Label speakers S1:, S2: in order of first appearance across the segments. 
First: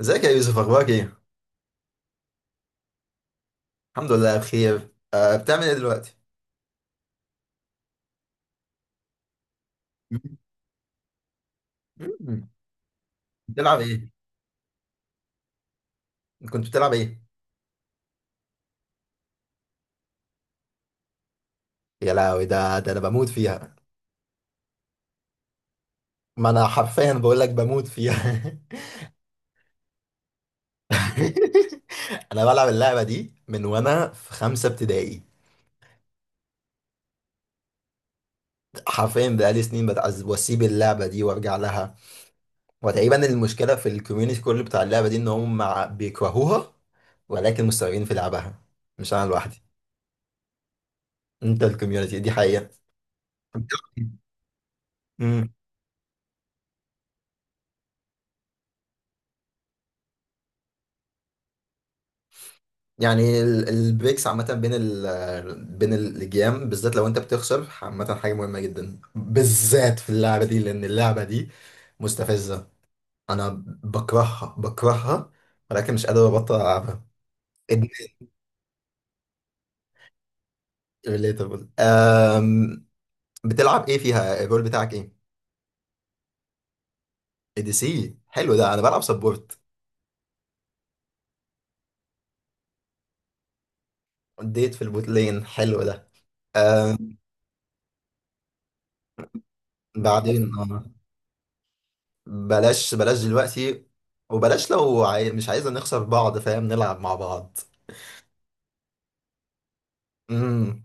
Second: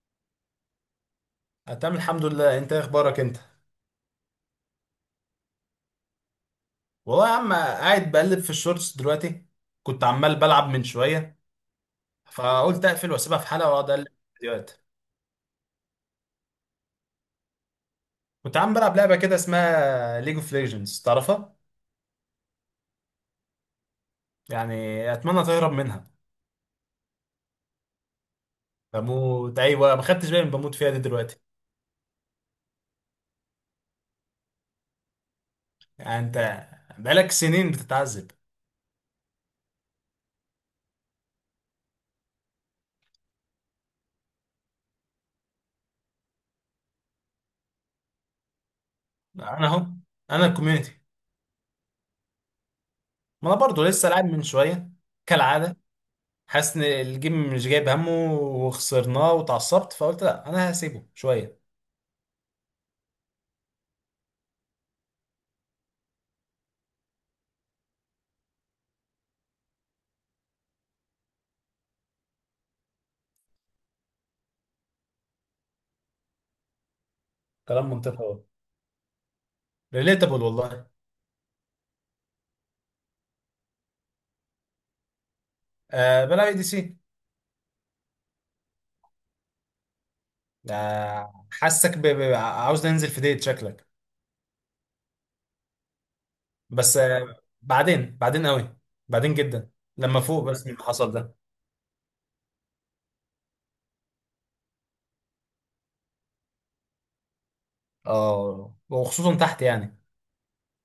S1: ازيك يا يوسف، اخبارك ايه؟
S2: أنا تمام الحمد لله. انت ايه اخبارك انت؟
S1: الحمد لله بخير. بتعمل ايه دلوقتي؟
S2: والله يا عم قاعد بقلب في الشورتس دلوقتي. كنت عمال بلعب من شويه
S1: مم.
S2: فقلت اقفل واسيبها في حلقه
S1: بتلعب
S2: واقعد اقلب
S1: ايه؟
S2: في الفيديوهات.
S1: كنت بتلعب ايه؟
S2: كنت عم بلعب لعبه كده اسمها ليج اوف ليجندز، تعرفها؟
S1: يا لهوي ده انا بموت فيها.
S2: يعني اتمنى تهرب منها.
S1: ما انا حرفيا بقول لك بموت فيها.
S2: بموت، ايوه، ما خدتش بالي من بموت فيها دي دلوقتي.
S1: انا بلعب اللعبه دي من وانا في خمسه ابتدائي.
S2: يعني انت بقالك سنين بتتعذب.
S1: حرفيا بقالي سنين بتعذب واسيب اللعبه دي وارجع لها. وتقريبا المشكله في الكوميونتي كله بتاع اللعبه دي ان هم بيكرهوها، ولكن مستمرين في لعبها، مش انا لوحدي.
S2: انا اهو، انا الكوميونتي.
S1: انت الكوميونتي دي حقيقه.
S2: ما انا برضه لسه لاعب من شويه
S1: مم.
S2: كالعاده. حاسس ان الجيم مش جايب همه وخسرناه وتعصبت فقلت لا، انا هسيبه شويه.
S1: يعني البريكس عامة بين الجيام بالذات لو انت بتخسر، عامة حاجة مهمة جدا بالذات في اللعبة دي، لأن اللعبة دي مستفزة. أنا بكرهها بكرهها، ولكن مش قادر أبطل ألعبها.
S2: كلام منطقي اهو، ريليتابل والله.
S1: ريليتابل. بتلعب إيه فيها؟ الرول بتاعك إيه؟
S2: آه، بلا اي دي سي.
S1: اي دي سي حلو ده. أنا بلعب سبورت
S2: آه، حاسك عاوز ننزل في ديت شكلك.
S1: اديت في البوت لين. حلو ده.
S2: بس
S1: أم،
S2: آه، بعدين، بعدين قوي، بعدين جدا، لما فوق
S1: بعدين،
S2: بس من اللي حصل ده.
S1: بلاش بلاش دلوقتي. وبلاش لو مش عايزة نخسر بعض، فاهم، نلعب مع بعض.
S2: اه، وخصوصا تحت يعني.
S1: امم.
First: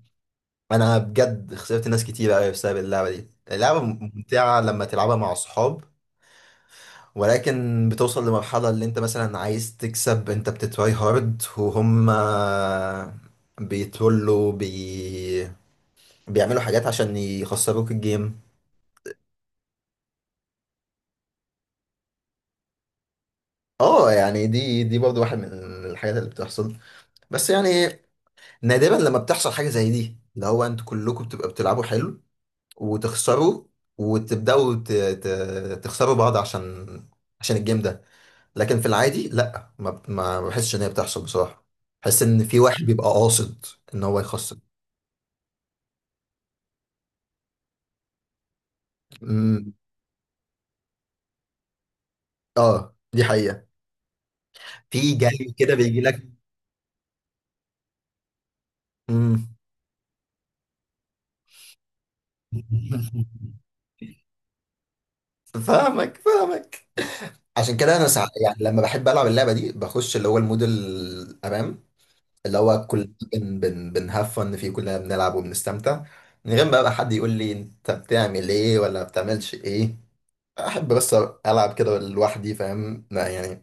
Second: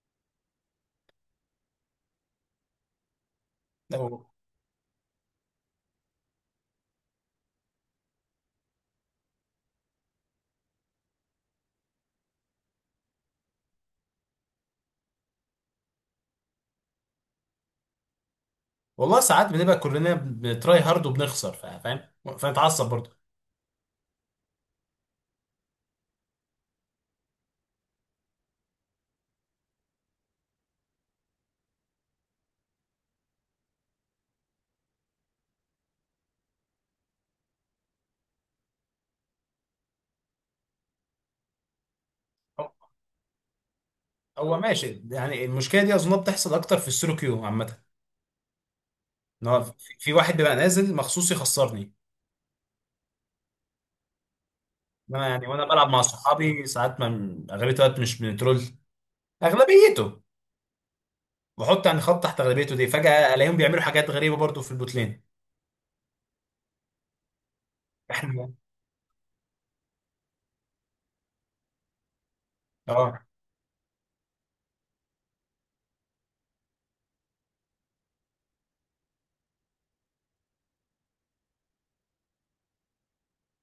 S1: انا بجد خسرت ناس كتير قوي بسبب اللعبه دي. اللعبه
S2: لو-
S1: ممتعه لما تلعبها مع اصحاب، ولكن بتوصل لمرحله اللي انت مثلا عايز تكسب، انت بتتراي هارد وهم بيتولوا بي... بيعملوا حاجات عشان يخسروك الجيم.
S2: والله ساعات بنبقى كلنا بنتراي هارد وبنخسر، فاهم؟ فنتعصب برضه.
S1: اه يعني دي برضه واحد من الحاجات اللي بتحصل. بس يعني نادرا لما بتحصل حاجه زي دي، اللي هو انتوا كلكم بتبقى بتلعبوا حلو وتخسره، وتبداوا تخسروا بعض عشان الجيم ده. لكن في العادي لا، ما بحسش ان هي بتحصل بصراحه. بحس ان في
S2: هو
S1: واحد بيبقى قاصد ان هو
S2: هو
S1: يخسر.
S2: ماشي. يعني المشكله دي اظن بتحصل اكتر في السولو كيو عامه. ان هو في
S1: امم.
S2: في واحد بيبقى نازل مخصوص يخسرني.
S1: اه دي حقيقه. في
S2: انا يعني
S1: جاي
S2: وانا
S1: كده
S2: بلعب
S1: بيجي
S2: مع
S1: لك.
S2: صحابي ساعات، ما اغلبيه الوقت مش بنترول.
S1: امم.
S2: اغلبيته، بحط يعني خط تحت اغلبيته دي، فجاه الاقيهم بيعملوا حاجات غريبه برضو في البوتلين.
S1: فاهمك فاهمك. عشان كده انا
S2: احنا
S1: يعني لما بحب العب اللعبه دي بخش اللي هو المود الامام، اللي هو كلنا
S2: اه.
S1: بن بن بنهفن فيه، كلنا بنلعب وبنستمتع، من غير بقى حد يقول لي انت بتعمل ايه ولا بتعملش ايه. احب بس العب كده لوحدي، فاهم، لا يعني.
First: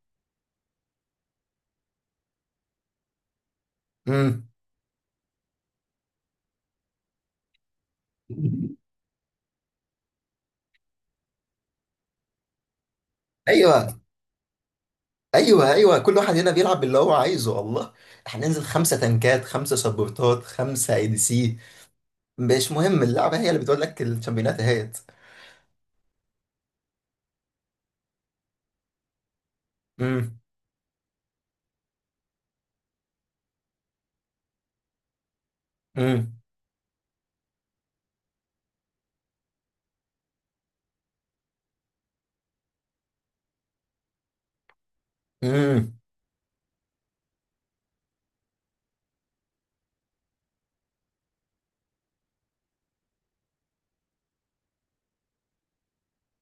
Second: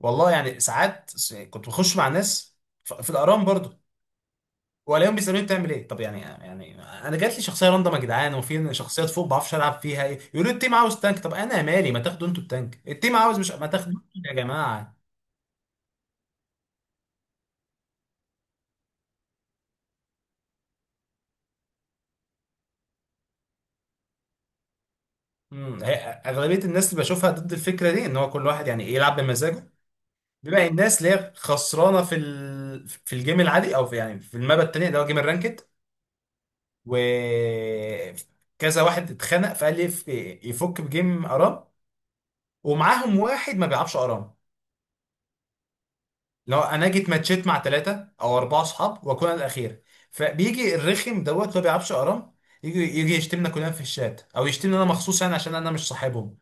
S2: والله يعني ساعات كنت بخش مع ناس في الارام برضو،
S1: امم.
S2: والاقيهم بيسالوني بتعمل ايه. طب يعني، يعني انا جات لي شخصيه راندم يا جدعان وفي شخصيات فوق ما بعرفش العب فيها ايه، يقولوا لي التيم عاوز تانك. طب انا مالي، ما تاخدوا انتوا التانك، التيم عاوز، مش ما
S1: ايوه،
S2: تاخدوا يا جماعه.
S1: ايوه، ايوه، كل واحد هنا بيلعب باللي هو عايزه والله. احنا ننزل خمسه تنكات، خمسه سبورتات، خمسه اي دي سي، مش مهم، اللعبه هي اللي بتقول لك الشامبيونات اهيت.
S2: امم هي- اغلبيه الناس اللي بشوفها ضد الفكره دي، ان هو كل واحد يعني إيه يلعب بمزاجه،
S1: امم.
S2: بيبقى الناس اللي هي خسرانه في، ال... في الجيم العادي او في يعني في المابا التانيه اللي هو جيم الرانكد.
S1: امم.
S2: و كذا واحد اتخنق فقال لي يفك بجيم ارام، ومعاهم واحد ما بيلعبش ارام.
S1: امم.
S2: لو انا جيت ماتشيت مع ثلاثه او اربعه اصحاب واكون أنا الاخير، فبيجي الرخم دوت اللي هو ما بيلعبش ارام، يجي يشتمنا كلنا في الشات او يشتمني انا مخصوص يعني عشان انا مش صاحبهم.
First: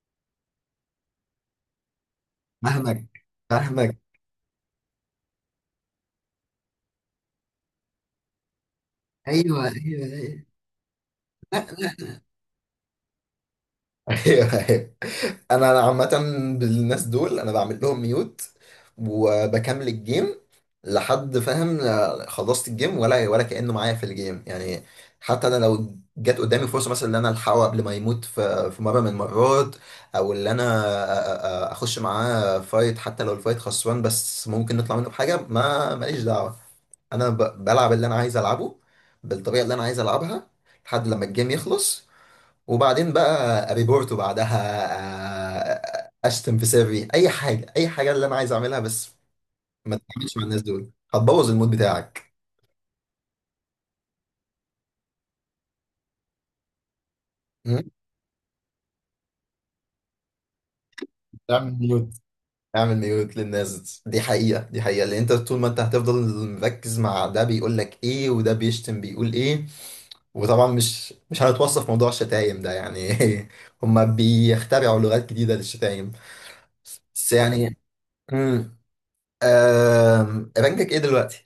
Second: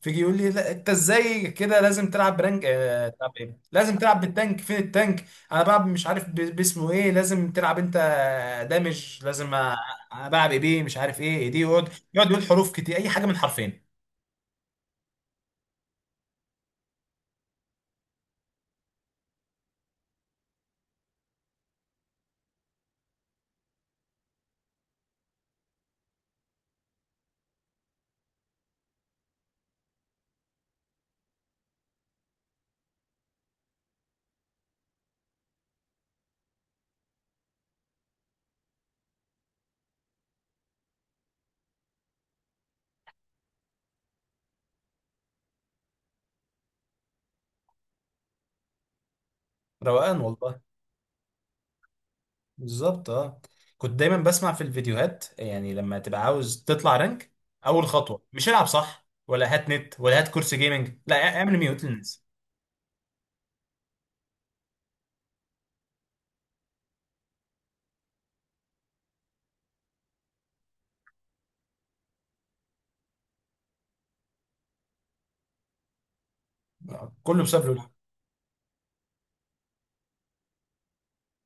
S2: فيجي يقول لي لا انت ازاي كده لازم تلعب برانك،
S1: فاهمك
S2: اه تلعب ايه، لازم
S1: فاهمك.
S2: تلعب بالتانك، فين التانك. انا بلعب مش عارف باسمه ايه، لازم تلعب انت دامج،
S1: ايوه، ايوه، ايوه.
S2: بلعب ايه بيه مش عارف ايه، ايه دي. يقعد يقول حروف كتير اي حاجه من حرفين.
S1: ايوه، ايوه. انا عامه بالناس دول انا بعمل لهم ميوت وبكمل الجيم لحد، فاهم، خلصت الجيم، ولا ولا كانه معايا في الجيم يعني. حتى انا لو جت قدامي فرصه مثلا ان انا الحقه قبل ما يموت في مره من المرات، او ان انا اخش معاه فايت، حتى لو الفايت خسران بس ممكن نطلع منه بحاجه، ما ماليش دعوه. انا بلعب اللي انا عايز العبه، بالطريقه اللي انا عايز العبها، لحد لما الجيم يخلص، وبعدين بقى ريبورت، وبعدها اشتم في سري اي حاجه، اي حاجه اللي انا عايز اعملها بس. ما
S2: روقان
S1: تعملش مع
S2: والله.
S1: الناس دول، هتبوظ المود بتاعك.
S2: بالظبط اه. كنت دايما بسمع في الفيديوهات يعني لما تبقى عاوز تطلع رانك،
S1: مم؟
S2: اول خطوه مش العب صح ولا هات نت ولا هات كرسي جيمنج، لا، اعمل
S1: اعمل
S2: ميوت
S1: ميوت.
S2: للناس.
S1: اعمل ميوت للناس، دي حقيقه دي حقيقه، لان انت طول ما انت هتفضل مركز مع ده بيقول لك ايه وده بيشتم بيقول ايه. وطبعا مش هنتوصف موضوع الشتايم ده يعني. هما بيخترعوا لغات جديده للشتايم.
S2: آه،
S1: بس
S2: كله بسبب
S1: يعني.
S2: لول.
S1: امم. رانكك ايه دلوقتي؟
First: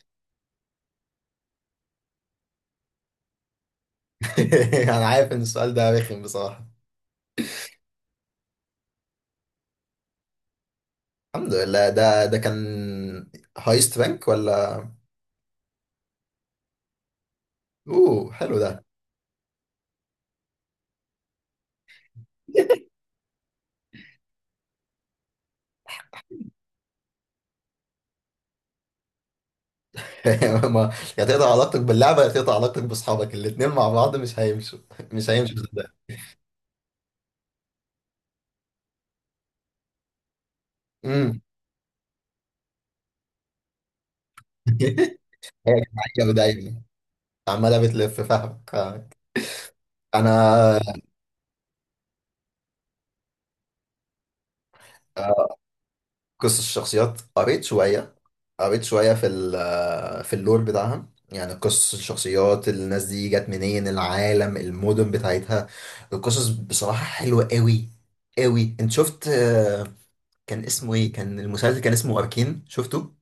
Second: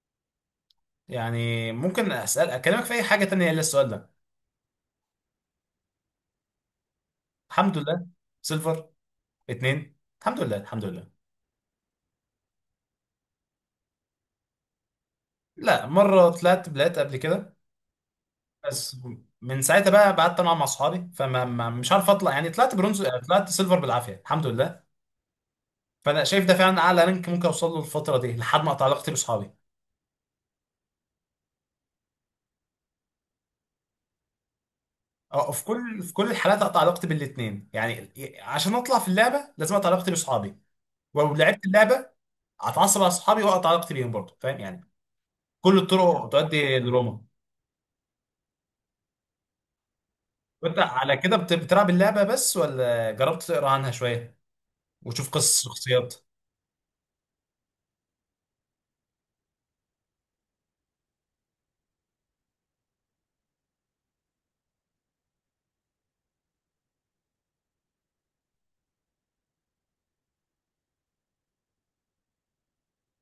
S2: يعني ممكن اسال اكلمك في اي حاجه تانية الا السؤال ده.
S1: انا عارف ان السؤال ده رخم بصراحة.
S2: الحمد لله، سيلفر اتنين. الحمد لله الحمد لله.
S1: الحمد لله ده كان هايست بانك ولا؟
S2: لا، مرة طلعت بلات قبل كده،
S1: اوه حلو ده.
S2: بس من ساعتها بقى قعدت انا مع صحابي، فما مش عارف اطلع، يعني طلعت برونز، طلعت سيلفر بالعافية الحمد لله. فانا شايف ده فعلا اعلى رانك ممكن اوصل له الفترة دي لحد ما اقطع علاقتي باصحابي.
S1: ما يا تقطع علاقتك باللعبة يا تقطع علاقتك باصحابك، الاتنين مع بعض مش هيمشوا. مش
S2: أه، أو
S1: هيمشوا
S2: في
S1: صدق.
S2: كل، في كل الحالات اقطع علاقتي بالاتنين يعني. عشان اطلع في اللعبة لازم اقطع علاقتي باصحابي، ولو
S1: امم.
S2: لعبت اللعبة اتعصب على صحابي واقطع علاقتي بيهم برضه، فاهم يعني. كل
S1: هي كانت
S2: الطرق
S1: عجبة
S2: تؤدي
S1: دايما،
S2: لروما.
S1: عمالة بتلف، فاهمك آه. انا
S2: وانت على كده بتلعب اللعبة بس ولا جربت تقرا عنها شوية وتشوف قصص الشخصيات؟
S1: قصص الشخصيات قريت شوية. قريت شوية في في اللور بتاعها، يعني قصص الشخصيات، الناس دي جت منين، العالم، المدن بتاعتها. القصص بصراحة حلوة قوي قوي. انت شفت، كان اسمه ايه، كان المسلسل كان اسمه أركين، شفته؟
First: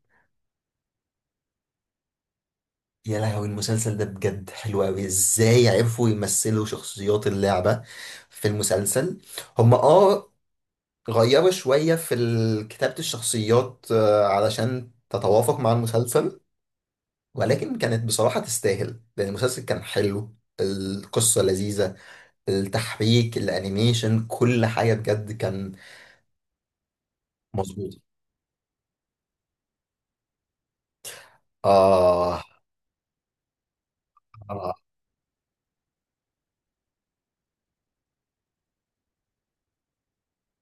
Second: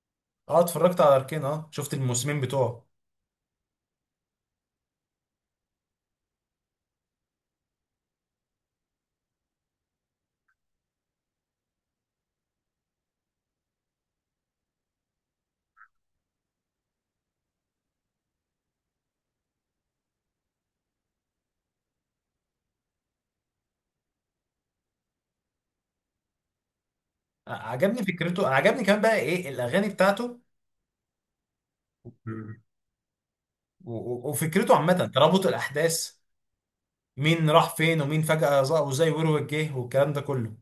S2: اه اتفرجت على اركين، اه شفت الموسمين بتوعه.
S1: يا لهوي المسلسل ده بجد حلو قوي. ازاي عرفوا يمثلوا شخصيات اللعبة في المسلسل؟ هم اه غيروا شوية في كتابة الشخصيات علشان تتوافق مع المسلسل، ولكن كانت بصراحة تستاهل لأن المسلسل كان حلو. القصة لذيذة، التحبيك، الأنيميشن، كل حاجة بجد كان مظبوط.
S2: عجبني فكرته، عجبني كمان بقى ايه الاغاني بتاعته.
S1: آه.
S2: مم. و-
S1: آه،
S2: وفكرته عامة ترابط الاحداث، مين راح فين ومين فجأة ظهر وزي وروك جه والكلام ده كله.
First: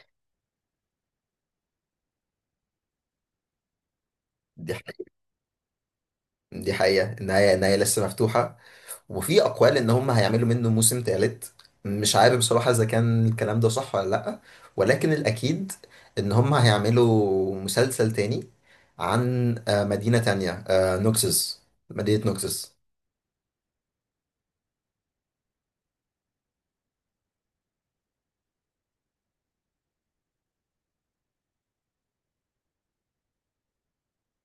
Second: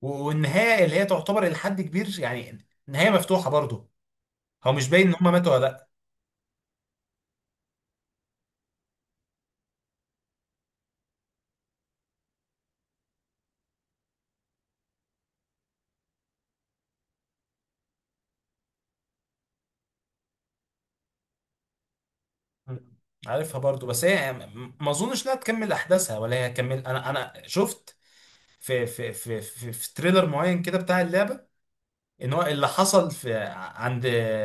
S2: والنهاية اللي هي تعتبر الى حد كبير يعني نهاية مفتوحة برضه. هو
S1: دي
S2: مش
S1: حقيقة.
S2: باين ان هما ماتوا ولا لا.
S1: دي حقيقة، النهاية، النهاية لسه مفتوحة. وفي أقوال إن هم هيعملوا منه موسم تالت. مش عارف بصراحة إذا كان الكلام ده صح ولا لأ، ولكن الأكيد إن هم هيعملوا مسلسل تاني عن مدينة تانية، نوكسس. مدينة نوكسس.
S2: مم. عارفها برضه بس هي ما اظنش انها تكمل احداثها ولا هي هتكمل. انا شفت في في تريلر معين كده بتاع اللعبه، ان هو اللي حصل في، عند،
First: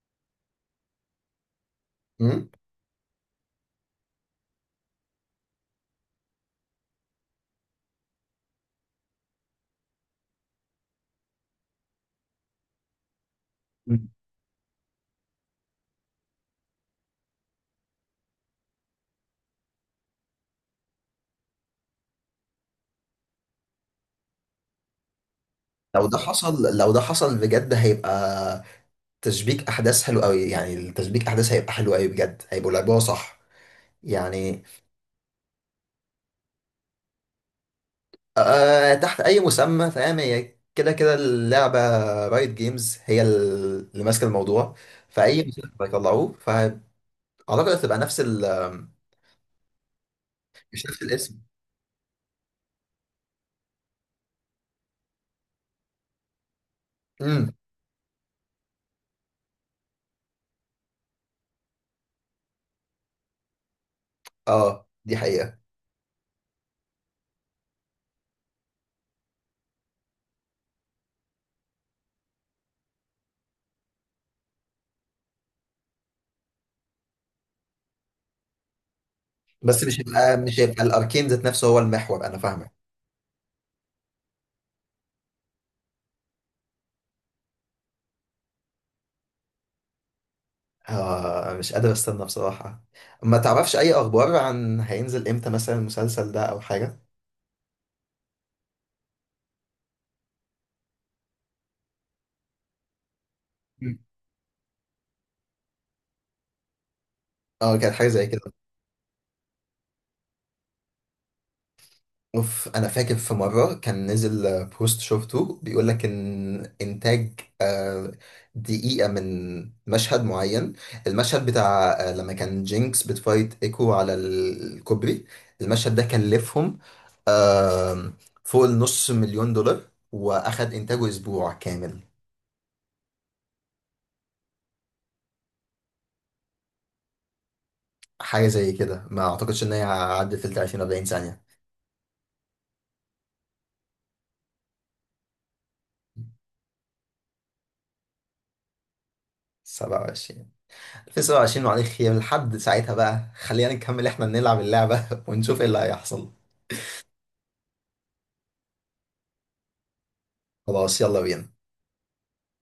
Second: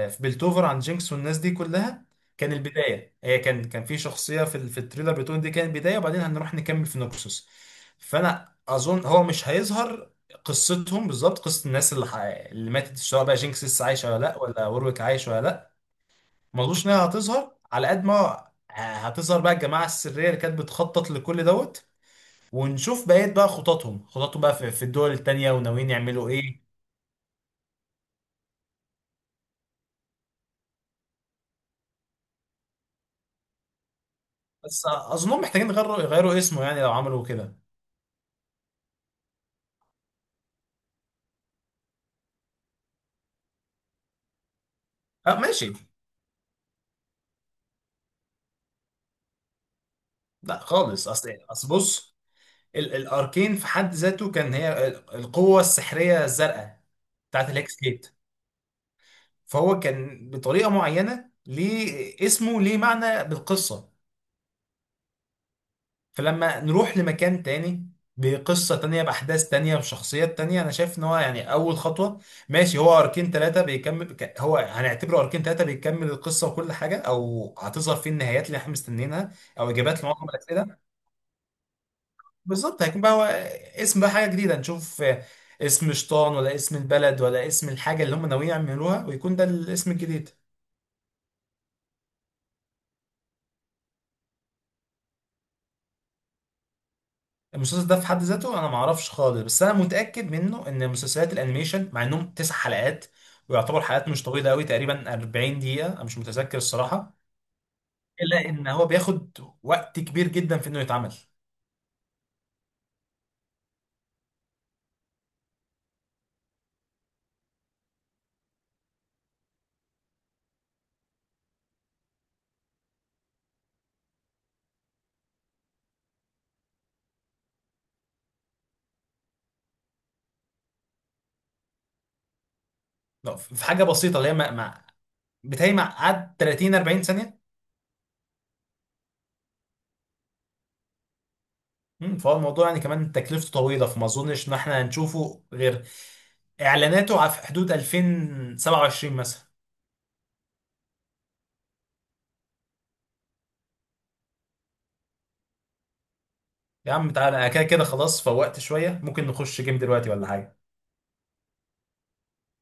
S2: في بلتوفر عند جينكس والناس دي كلها، كان البدايه. هي كان، في شخصيه في في التريلر بتقول دي كانت البدايه وبعدين هنروح نكمل في نوكسوس. فانا اظن هو مش هيظهر قصتهم بالظبط، قصه الناس اللي اللي ماتت، سواء بقى جينكس لسه
S1: مم؟
S2: عايشه ولا لا، ولا وورويك عايش ولا لا. ما اظنش انها هتظهر على قد ما هتظهر بقى الجماعه السريه اللي كانت بتخطط لكل دوت، ونشوف بقية بقى خططهم بقى في في الدول التانية وناويين
S1: لو ده
S2: يعملوا ايه.
S1: حصل، لو ده حصل بجد، هيبقى تشبيك احداث حلو قوي. يعني التشبيك احداث هيبقى حلو قوي بجد، هيبقوا لعبوها صح يعني.
S2: بس اظنهم محتاجين يغيروا اسمه يعني لو عملوا كده.
S1: آه، تحت اي مسمى فاهم. هي كده كده اللعبه رايت جيمز هي اللي ماسكه الموضوع،
S2: اه
S1: فاي مسمى
S2: ماشي.
S1: هيطلعوه فاعتقد هتبقى نفس
S2: لا
S1: مش نفس
S2: خالص، اصل
S1: الاسم.
S2: اصل بص، الاركين في حد ذاته كان هي القوة السحرية الزرقاء بتاعت
S1: امم.
S2: الهكس جيت، فهو كان بطريقة معينة ليه اسمه، ليه معنى بالقصة.
S1: اه دي حقيقه.
S2: فلما نروح لمكان تاني بقصة تانية بأحداث تانية بشخصيات تانية، أنا شايف إن هو يعني أول خطوة، ماشي هو أركين تلاتة بيكمل هو هنعتبره أركين تلاتة بيكمل القصة وكل حاجة، أو هتظهر فيه النهايات اللي إحنا مستنيينها أو
S1: بس مش
S2: إجابات لمعظم
S1: هيبقى، مش
S2: الأسئلة.
S1: هيبقى الاركين ذات نفسه هو المحور، انا فاهمك.
S2: بالظبط هيكون بقى هو اسم بقى حاجة جديدة نشوف، اسم شطان ولا اسم البلد ولا اسم الحاجة اللي هم ناويين يعملوها، ويكون ده الاسم الجديد.
S1: آه مش قادر استنى بصراحة. ما تعرفش اي اخبار عن هينزل امتى مثلا المسلسل ده او حاجة؟
S2: المسلسل ده في حد ذاته انا ما اعرفش خالص، بس انا متاكد منه ان مسلسلات الانيميشن مع انهم تسع حلقات ويعتبر
S1: مم.
S2: حلقات مش طويله قوي، تقريبا 40 دقيقه، انا مش متذكر الصراحه.
S1: اه كانت حاجة زي
S2: الا
S1: كده.
S2: ان هو بياخد وقت كبير جدا في انه يتعمل.
S1: اوف انا فاكر في مرة كان نزل بوست شفته بيقول لك ان انتاج دقيقة من مشهد معين، المشهد بتاع لما كان جينكس بتفايت ايكو على الكوبري، المشهد ده كلفهم آم، فوق النص مليون دولار، واخد انتاجه اسبوع كامل.
S2: لا، في حاجه بسيطه اللي هي بتهيألي مع قعد 30 40 ثانيه.
S1: حاجة زي كده، ما أعتقدش إن هي عدت ال 30 40 ثانية.
S2: مم، فهو الموضوع يعني كمان تكلفته طويله، فما اظنش ان احنا هنشوفه غير اعلاناته على في حدود 2027 مثلا.
S1: 27، 2027. معلش، يا لحد ساعتها بقى خلينا نكمل إحنا نلعب اللعبة. ونشوف إيه اللي هيحصل.
S2: يا عم تعالى، انا كده كده خلاص فوقت شويه، ممكن نخش جيم دلوقتي ولا حاجه؟
S1: خلاص يلا بينا.